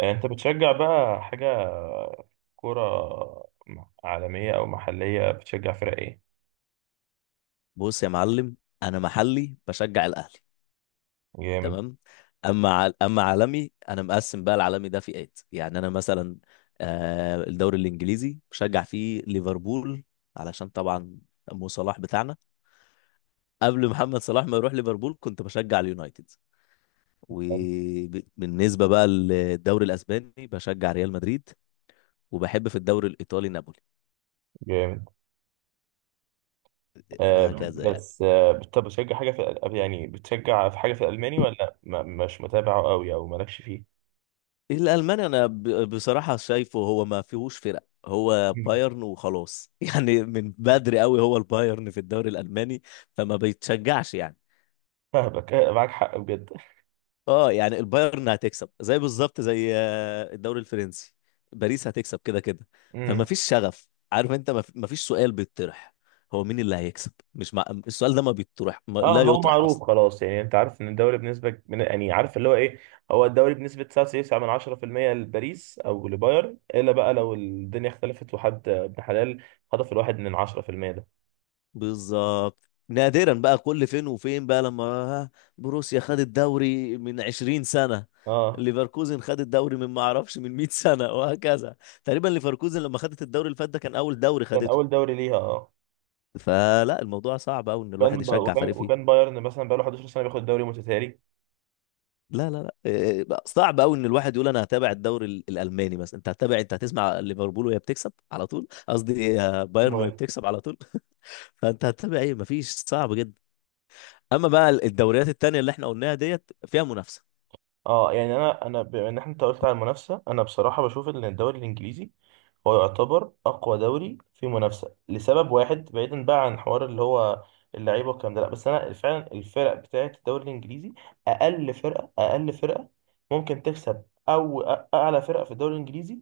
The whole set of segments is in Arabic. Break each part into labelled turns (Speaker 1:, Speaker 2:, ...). Speaker 1: آه، انت بتشجع بقى حاجة كرة، عالمية او محلية؟ بتشجع فرق ايه؟
Speaker 2: بص يا معلم. انا محلي بشجع الاهلي.
Speaker 1: جامد.
Speaker 2: تمام. اما عالمي انا مقسم بقى، العالمي ده فئات، يعني انا مثلا الدوري الانجليزي بشجع فيه ليفربول، علشان طبعا مو صلاح بتاعنا. قبل محمد صلاح ما يروح ليفربول كنت بشجع اليونايتد، وبالنسبه بقى للدوري الاسباني بشجع ريال مدريد، وبحب في الدوري الايطالي نابولي.
Speaker 1: جامد آه.
Speaker 2: هكذا يعني.
Speaker 1: بس طب بتشجع حاجة في يعني بتشجع في حاجة في الألماني، ولا ما مش متابعه قوي او مالكش فيه؟
Speaker 2: إيه، الالماني بصراحه شايفه هو ما فيهوش فرق، هو
Speaker 1: مم.
Speaker 2: بايرن وخلاص يعني من بدري قوي هو البايرن في الدوري الالماني، فما بيتشجعش يعني.
Speaker 1: فاهمك، معاك حق بجد.
Speaker 2: اه يعني البايرن هتكسب زي بالظبط زي الدوري الفرنسي، باريس هتكسب كده كده. فما
Speaker 1: امم.
Speaker 2: فيش شغف، عارف انت، ما فيش سؤال بيطرح هو مين اللي هيكسب. مش مع... السؤال ده ما بيطرح، ما...
Speaker 1: اه،
Speaker 2: لا
Speaker 1: هو
Speaker 2: يطرح
Speaker 1: معروف
Speaker 2: اصلا.
Speaker 1: خلاص، يعني انت عارف ان الدوري بنسبة، من يعني عارف اللي هو ايه. هو الدوري بنسبة 99 من 10% لباريس او لبايرن، الا بقى لو الدنيا اختلفت وحد ابن حلال خطف الواحد من 10%.
Speaker 2: بالظبط، نادرا بقى، كل فين وفين بقى لما بروسيا خد الدوري من 20 سنة.
Speaker 1: اه،
Speaker 2: ليفركوزن خد الدوري من، ما اعرفش، من 100 سنة وهكذا. تقريبا ليفركوزن لما خدت الدوري اللي فات ده كان اول دوري
Speaker 1: كان اول
Speaker 2: خدته.
Speaker 1: دوري ليها اه.
Speaker 2: فلا، الموضوع صعب قوي ان الواحد
Speaker 1: كان
Speaker 2: يشجع فريق
Speaker 1: وكان
Speaker 2: فيه.
Speaker 1: بايرن مثلا بقاله 11 سنه بياخد الدوري متتالي.
Speaker 2: لا لا لا، إيه، بقى صعب قوي ان الواحد يقول انا هتابع الدوري الالماني مثلا. انت هتابع، انت هتسمع ليفربول وهي بتكسب على طول، قصدي بايرن وهي
Speaker 1: بايرن.
Speaker 2: بتكسب على طول. فانت هتتابع ايه؟ مفيش. صعب جدا. اما بقى الدوريات التانية اللي احنا قلناها ديت، فيها منافسة.
Speaker 1: اه، يعني انا بما ان احنا، انت قلت على المنافسه، انا بصراحه بشوف ان الدوري الانجليزي هو يعتبر اقوى دوري في منافسه لسبب واحد، بعيدا بقى عن حوار اللي هو اللعيبه والكلام ده. لا، بس انا فعلا الفرق بتاعت الدوري الانجليزي، اقل فرقه، اقل فرقه ممكن تكسب، او اعلى فرقه في الدوري الانجليزي،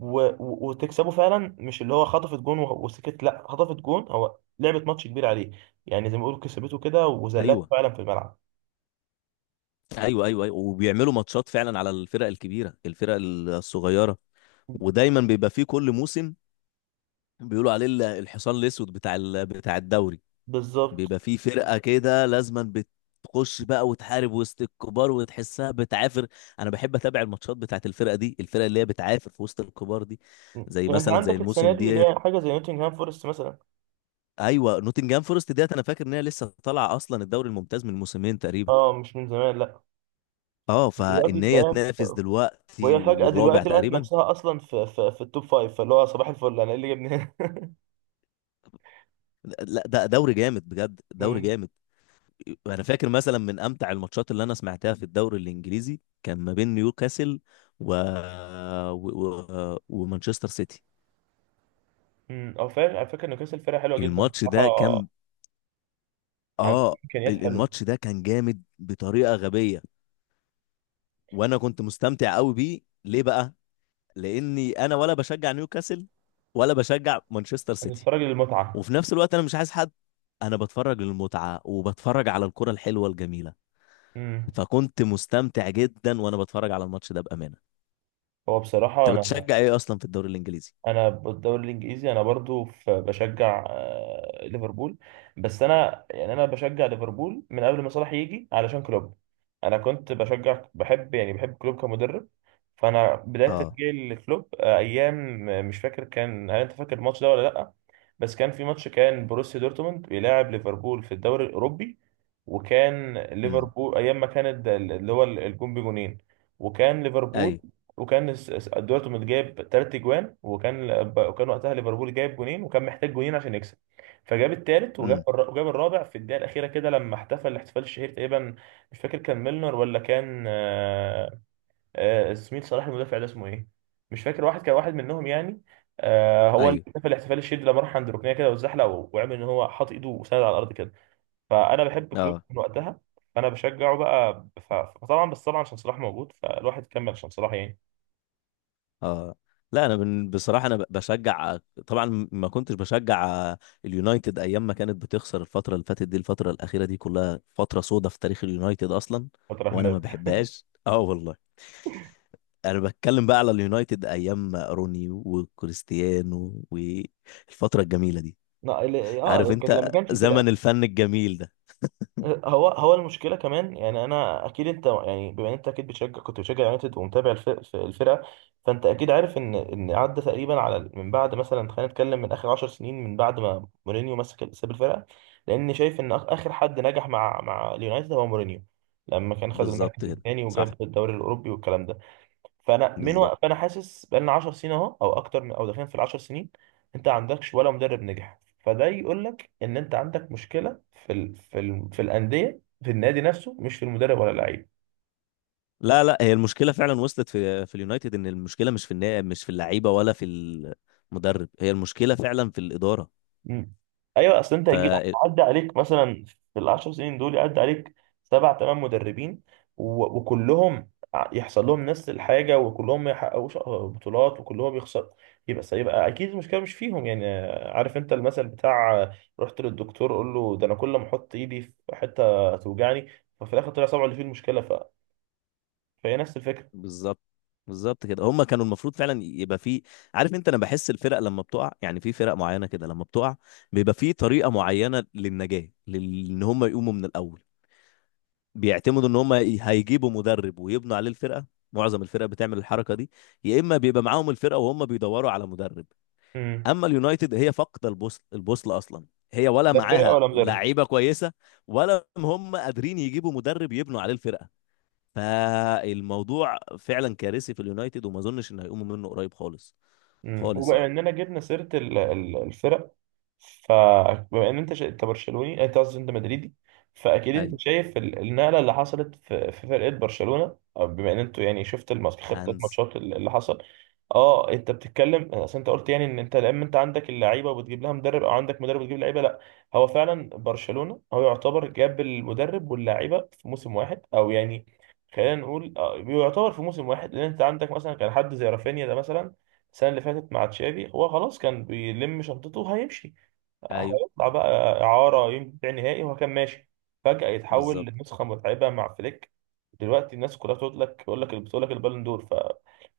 Speaker 1: و... و- وتكسبه فعلا. مش اللي هو خطفت جون وسكت، لا، خطفت جون، هو لعبت ماتش كبير عليه، يعني زي ما بيقولوا كسبته كده وذلته
Speaker 2: ايوه،
Speaker 1: فعلا في الملعب.
Speaker 2: ايوه، ايوه، ايوه، وبيعملوا ماتشات فعلا على الفرق الكبيره، الفرق الصغيره، ودايما بيبقى فيه كل موسم بيقولوا عليه الحصان الاسود بتاع بتاع الدوري.
Speaker 1: بالظبط.
Speaker 2: بيبقى فيه فرقه كده لازما بتخش بقى وتحارب وسط الكبار وتحسها بتعافر. انا بحب اتابع الماتشات بتاعت الفرقه دي، الفرقه اللي هي بتعافر في وسط الكبار دي، زي
Speaker 1: يعني انت
Speaker 2: مثلا زي
Speaker 1: عندك السنه
Speaker 2: الموسم
Speaker 1: دي اللي
Speaker 2: ديت.
Speaker 1: هي حاجه زي نوتنغهام فورست مثلا.
Speaker 2: ايوه، نوتنجهام فورست ديت انا فاكر ان هي لسه طالعه اصلا الدوري الممتاز من موسمين تقريبا.
Speaker 1: اه، مش من زمان، لا.
Speaker 2: اه،
Speaker 1: دلوقتي
Speaker 2: فان هي
Speaker 1: تلاقيها،
Speaker 2: تنافس دلوقتي،
Speaker 1: وهي فجأة
Speaker 2: والرابع
Speaker 1: دلوقتي لقت
Speaker 2: تقريبا.
Speaker 1: نفسها أصلا في التوب فايف، فاللي هو صباح الفل، أنا إيه اللي جابني هنا؟
Speaker 2: لا، ده دوري جامد بجد، دوري
Speaker 1: مم.
Speaker 2: جامد. انا فاكر مثلا من امتع الماتشات اللي انا سمعتها في الدوري الانجليزي كان ما بين نيوكاسل و... و... ومانشستر سيتي.
Speaker 1: مم. أو فعلا، على فكرة نيوكاسل فرقة حلوة جدا
Speaker 2: الماتش
Speaker 1: بصراحة،
Speaker 2: ده كان
Speaker 1: عندها
Speaker 2: اه
Speaker 1: إمكانيات حلوة.
Speaker 2: الماتش ده كان جامد بطريقة غبية، وانا كنت مستمتع قوي بيه. ليه بقى؟ لاني انا ولا بشجع نيوكاسل ولا بشجع مانشستر
Speaker 1: أنت
Speaker 2: سيتي،
Speaker 1: بتتفرج للمتعة.
Speaker 2: وفي نفس الوقت انا مش عايز حد. انا بتفرج للمتعة وبتفرج على الكرة الحلوة الجميلة،
Speaker 1: مم.
Speaker 2: فكنت مستمتع جدا وانا بتفرج على الماتش ده بامانه.
Speaker 1: هو بصراحة
Speaker 2: انت
Speaker 1: أنا،
Speaker 2: بتشجع ايه اصلا في الدوري الانجليزي؟
Speaker 1: انا بالدوري الانجليزي انا برضو في بشجع، ليفربول. بس انا، يعني انا بشجع ليفربول من قبل ما صلاح يجي علشان كلوب. انا كنت بشجع، بحب يعني بحب كلوب كمدرب. فانا بدايه
Speaker 2: اه،
Speaker 1: تشجيعي لكلوب ايام، مش فاكر كان، هل انت فاكر الماتش ده ولا لا؟ بس كان في ماتش كان بروسيا دورتموند بيلاعب ليفربول في الدوري الاوروبي. وكان
Speaker 2: امم،
Speaker 1: ليفربول ايام ما كانت اللي هو الجون بجونين. وكان ليفربول،
Speaker 2: ايوه،
Speaker 1: وكان دلوقتي كنت جايب تلات اجوان، وكان، وكان وقتها ليفربول جايب جونين وكان محتاج جونين عشان يكسب، فجاب التالت
Speaker 2: امم،
Speaker 1: وجاب الرابع في الدقيقه الاخيره كده لما احتفل الاحتفال الشهير تقريبا. مش فاكر كان ميلنر ولا كان زميل صلاح المدافع ده اسمه ايه، مش فاكر، واحد كان واحد منهم يعني. هو اللي
Speaker 2: ايوه،
Speaker 1: احتفل الاحتفال الشهير ده، لما راح عند ركنيه كده واتزحلق، وعمل ان هو حاط ايده وسند على الارض كده. فانا بحب كلوب
Speaker 2: اه،
Speaker 1: من وقتها. فانا بشجعه بقى، فطبعا، بس طبعا عشان صلاح موجود، فالواحد كمل عشان صلاح يعني.
Speaker 2: اه، لا انا بصراحه انا بشجع. طبعا ما كنتش بشجع اليونايتد ايام ما كانت بتخسر. الفتره اللي فاتت دي، الفتره الاخيره دي، كلها فتره سودة في تاريخ اليونايتد اصلا، وانا ما
Speaker 1: فتره.
Speaker 2: بحبهاش، اه والله. انا بتكلم بقى على اليونايتد ايام ما روني وكريستيانو والفتره الجميله دي،
Speaker 1: لا،
Speaker 2: عارف
Speaker 1: كانت لما
Speaker 2: انت،
Speaker 1: كانش الفرقه.
Speaker 2: زمن الفن الجميل ده.
Speaker 1: هو هو المشكله كمان، يعني انا اكيد انت، يعني بما ان انت اكيد بتشجع، كنت بتشجع يونايتد ومتابع الفرقه، فانت اكيد عارف ان عدى تقريبا على من بعد مثلا، خلينا نتكلم من اخر 10 سنين، من بعد ما مورينيو مسك ساب الفرقه. لان شايف ان اخر حد نجح مع اليونايتد هو مورينيو، لما كان خد
Speaker 2: بالظبط
Speaker 1: المركز
Speaker 2: كده،
Speaker 1: الثاني
Speaker 2: صح،
Speaker 1: وجاب الدوري الاوروبي والكلام ده. فانا من
Speaker 2: بالظبط.
Speaker 1: فانا حاسس بقالنا 10 سنين اهو، او اكتر، من او داخلين في ال 10 سنين. انت ما عندكش ولا مدرب نجح، فده يقول لك ان انت عندك مشكله في الانديه، في النادي نفسه، مش في المدرب ولا اللعيب.
Speaker 2: لا لا، هي المشكله فعلا وصلت في اليونايتد، ان المشكله مش في اللعيبه ولا في المدرب، هي المشكله فعلا في الاداره.
Speaker 1: مم. ايوه، اصل انت
Speaker 2: ف
Speaker 1: هتجيب، عدى عليك مثلا في العشر سنين دول، يعدي عليك سبع ثمان مدربين، وكلهم يحصل لهم نفس الحاجه، وكلهم ما يحققوش بطولات، وكلهم يخسروا، يبقى اكيد المشكله مش فيهم يعني. عارف انت المثل بتاع، رحت للدكتور قول له ده انا كل ما احط ايدي في حته توجعني، ففي الاخر طلع صبعه اللي فيه المشكله. فهي نفس الفكره.
Speaker 2: بالظبط، بالظبط كده. هم كانوا المفروض فعلا يبقى في، عارف انت، انا بحس الفرق لما بتقع يعني، في فرق معينه كده لما بتقع بيبقى في طريقه معينه للنجاه، ان هم يقوموا من الاول. بيعتمدوا ان هم هيجيبوا مدرب ويبنوا عليه الفرقه. معظم الفرق بتعمل الحركه دي، يا اما بيبقى معاهم الفرقه وهم بيدوروا على مدرب.
Speaker 1: مم.
Speaker 2: اما اليونايتد هي فاقده البوصل، البوصل اصلا. هي ولا
Speaker 1: لا فرقه
Speaker 2: معاها
Speaker 1: ولا مدرب.
Speaker 2: لعيبه كويسه، ولا هم قادرين يجيبوا مدرب يبنوا عليه الفرقه. فالموضوع فعلا كارثي في اليونايتد، وما اظنش ان هيقوموا منه قريب خالص.
Speaker 1: مم.
Speaker 2: خالص
Speaker 1: وبما
Speaker 2: يعني.
Speaker 1: اننا جبنا سيره الفرق، فبما ان انت انت برشلوني، انت قصدي انت مدريدي، فاكيد انت
Speaker 2: ايوه،
Speaker 1: شايف النقله اللي حصلت في فرقه برشلونه، أو بما ان انتوا يعني شفت الماتش، خطه
Speaker 2: هانز،
Speaker 1: ماتشات اللي حصل. اه، انت بتتكلم، اصل انت قلت يعني ان انت لما انت عندك اللعيبه وبتجيب لها مدرب، او عندك مدرب وتجيب لعيبه. لا، هو فعلا برشلونه هو يعتبر جاب المدرب واللعيبه في موسم واحد، او يعني خلينا نقول، يعتبر في موسم واحد، لان انت عندك مثلا كان حد زي رافينيا ده مثلا. السنه اللي فاتت مع تشافي هو خلاص كان بيلم شنطته وهيمشي،
Speaker 2: ايوه،
Speaker 1: هيطلع بقى إعارة، ينبيع نهائي، وهو كان ماشي. فجأة يتحول
Speaker 2: بالظبط.
Speaker 1: لنسخة متعبة مع فليك. دلوقتي الناس كلها تقول لك، تقول لك بتقول لك البالون دور.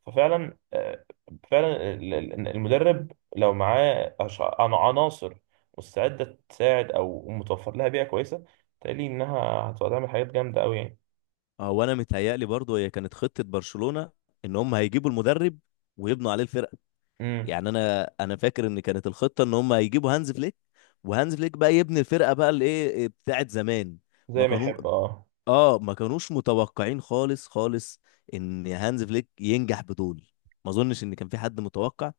Speaker 1: ففعلا، فعلا المدرب لو معاه عناصر مستعدة تساعد، أو متوفر لها بيئة كويسة، تقلي إنها هتبقى تعمل حاجات جامدة أوي يعني.
Speaker 2: هو انا متهيألي برضو هي كانت خطه برشلونه ان هم هيجيبوا المدرب ويبنوا عليه الفرقه.
Speaker 1: امم.
Speaker 2: يعني انا فاكر ان كانت الخطه ان هم هيجيبوا هانز فليك، وهانز فليك بقى يبني الفرقه بقى الايه بتاعت زمان. ما
Speaker 1: زي ما
Speaker 2: كانوا،
Speaker 1: يحب اه.
Speaker 2: اه ما كانوش متوقعين خالص خالص ان هانز فليك ينجح بدول. ما اظنش ان كان في حد متوقع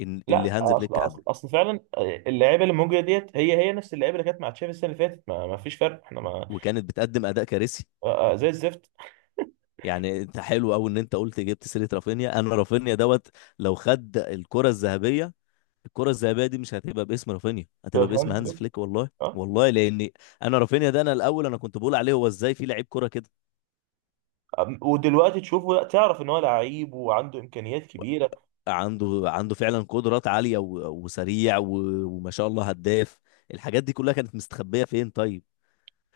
Speaker 2: ان اللي
Speaker 1: لا،
Speaker 2: هانز
Speaker 1: اصل
Speaker 2: فليك
Speaker 1: اصل
Speaker 2: عمله
Speaker 1: اصل فعلا اللعيبه اللي موجوده ديت هي هي نفس اللعيبه اللي كانت مع تشافي السنه اللي فاتت، ما فيش فرق، احنا ما،
Speaker 2: وكانت بتقدم اداء كارثي.
Speaker 1: زي الزفت.
Speaker 2: يعني انت حلو قوي ان انت قلت جبت سيره رافينيا. انا رافينيا دوت لو خد الكره الذهبيه، الكره الذهبيه دي مش هتبقى باسم رافينيا، هتبقى باسم
Speaker 1: فاهم
Speaker 2: هانز
Speaker 1: فليك.
Speaker 2: فليك، والله
Speaker 1: اه.
Speaker 2: والله. لان انا رافينيا ده، انا الاول انا كنت بقول عليه هو ازاي في لعيب كره كده.
Speaker 1: ودلوقتي تشوفه، لا تعرف ان هو لعيب وعنده امكانيات كبيره.
Speaker 2: عنده فعلا قدرات عالية، وسريع، وما شاء الله هداف. الحاجات دي كلها كانت مستخبية فين طيب؟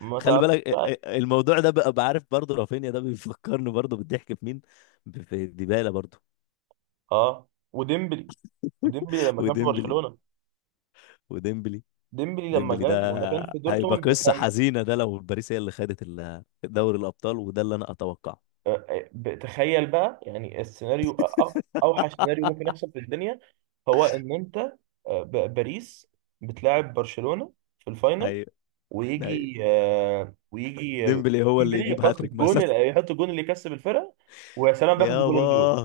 Speaker 1: ما
Speaker 2: خلي
Speaker 1: تعرفش
Speaker 2: بالك،
Speaker 1: بقى.
Speaker 2: الموضوع ده بقى، بعرف برضه رافينيا ده بيفكرني برضه بالضحك في مين؟ في ديبالا برضه.
Speaker 1: اه وديمبلي، وديمبلي لما كان في
Speaker 2: وديمبلي،
Speaker 1: برشلونه.
Speaker 2: وديمبلي.
Speaker 1: ديمبلي
Speaker 2: ديمبلي
Speaker 1: لما كان
Speaker 2: ده
Speaker 1: في
Speaker 2: هيبقى
Speaker 1: دورتموند ده
Speaker 2: قصة
Speaker 1: كان،
Speaker 2: حزينة ده لو باريس هي اللي خدت دوري الأبطال، وده اللي أنا أتوقعه.
Speaker 1: تخيل بقى يعني السيناريو، أ- اوحش سيناريو ممكن يحصل في الدنيا هو ان انت، باريس بتلاعب برشلونه في الفاينل،
Speaker 2: ايوه، ايوه،
Speaker 1: ويجي،
Speaker 2: ديمبلي هو اللي
Speaker 1: ديمبلي
Speaker 2: يجيب
Speaker 1: يحط
Speaker 2: هاتريك
Speaker 1: الجون،
Speaker 2: مثلا.
Speaker 1: يحط الجون اللي يكسب الفرقه، ويا سلام بياخد
Speaker 2: يابا،
Speaker 1: البالون دور.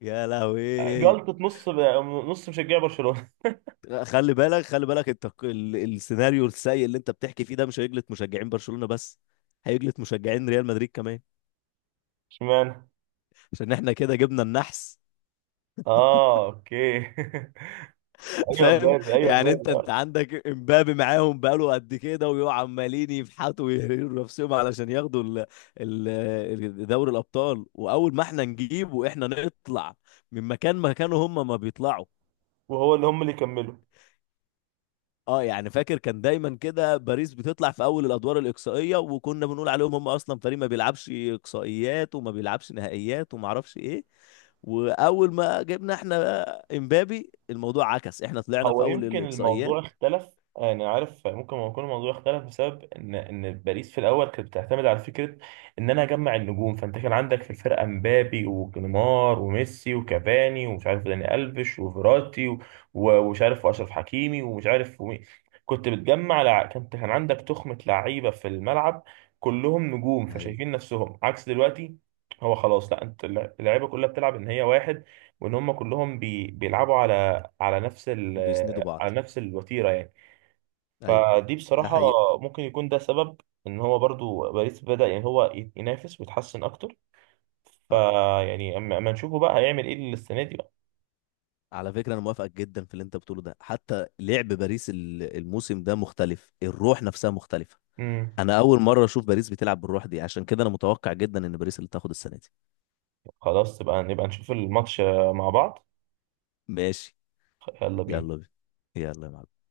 Speaker 2: يا لهوي.
Speaker 1: جلطة نص مشجع برشلونة.
Speaker 2: خلي بالك، خلي بالك، انت السيناريو السيء اللي انت بتحكي فيه ده مش هيجلط مشجعين برشلونة بس، هيجلط مشجعين ريال مدريد كمان،
Speaker 1: اشمعنى؟
Speaker 2: عشان احنا كده جبنا النحس.
Speaker 1: اه، اوكي. ايوه
Speaker 2: فاهم.
Speaker 1: مبابي، ايوه
Speaker 2: يعني انت
Speaker 1: مبابي
Speaker 2: انت
Speaker 1: آه.
Speaker 2: عندك امبابي معاهم بقاله قد كده، ويقعوا عمالين يفحطوا ويهريروا نفسهم علشان ياخدوا ال دوري الابطال، واول ما احنا نجيبه احنا نطلع من مكان، مكانه هم ما بيطلعوا.
Speaker 1: وهو اللي هم اللي كملوا.
Speaker 2: اه يعني فاكر كان دايما كده باريس بتطلع في اول الادوار الاقصائيه، وكنا بنقول عليهم هم اصلا فريق ما بيلعبش اقصائيات وما بيلعبش نهائيات وما اعرفش ايه. واول ما جبنا احنا بقى امبابي الموضوع عكس، احنا طلعنا
Speaker 1: هو
Speaker 2: في اول
Speaker 1: يمكن
Speaker 2: الاقصائيات.
Speaker 1: الموضوع اختلف، انا عارف ممكن يكون الموضوع اختلف بسبب ان باريس في الاول كانت بتعتمد على فكره ان انا اجمع النجوم، فانت كان عندك في الفرقه مبابي ونيمار وميسي وكافاني، ومش عارف داني الفيش وفيراتي، ومش عارف واشرف حكيمي، ومش عارف ومين. كنت بتجمع لع... كنت كان عندك تخمه لعيبه في الملعب، كلهم نجوم
Speaker 2: ايوه،
Speaker 1: فشايفين نفسهم عكس دلوقتي. هو خلاص، لا انت، اللعيبه كلها بتلعب ان هي واحد، وان هم كلهم بيلعبوا على، على نفس ال
Speaker 2: بيسندوا بعض،
Speaker 1: على نفس الوتيرة يعني.
Speaker 2: ايوه
Speaker 1: فدي
Speaker 2: ده
Speaker 1: بصراحة
Speaker 2: حقيقة.
Speaker 1: ممكن يكون ده سبب ان هو برضو باريس بدأ يعني هو ينافس ويتحسن اكتر.
Speaker 2: أه،
Speaker 1: فيعني أما نشوفه بقى هيعمل ايه السنة دي بقى.
Speaker 2: على فكرة أنا موافقك جدا في اللي أنت بتقوله ده، حتى لعب باريس الموسم ده مختلف، الروح نفسها مختلفة.
Speaker 1: امم.
Speaker 2: أنا أول مرة أشوف باريس بتلعب بالروح دي، عشان كده أنا متوقع جدا إن باريس اللي تاخد السنة دي.
Speaker 1: خلاص، نبقى نشوف الماتش مع بعض.
Speaker 2: ماشي.
Speaker 1: يلا بينا.
Speaker 2: يلا يلا يا معلم.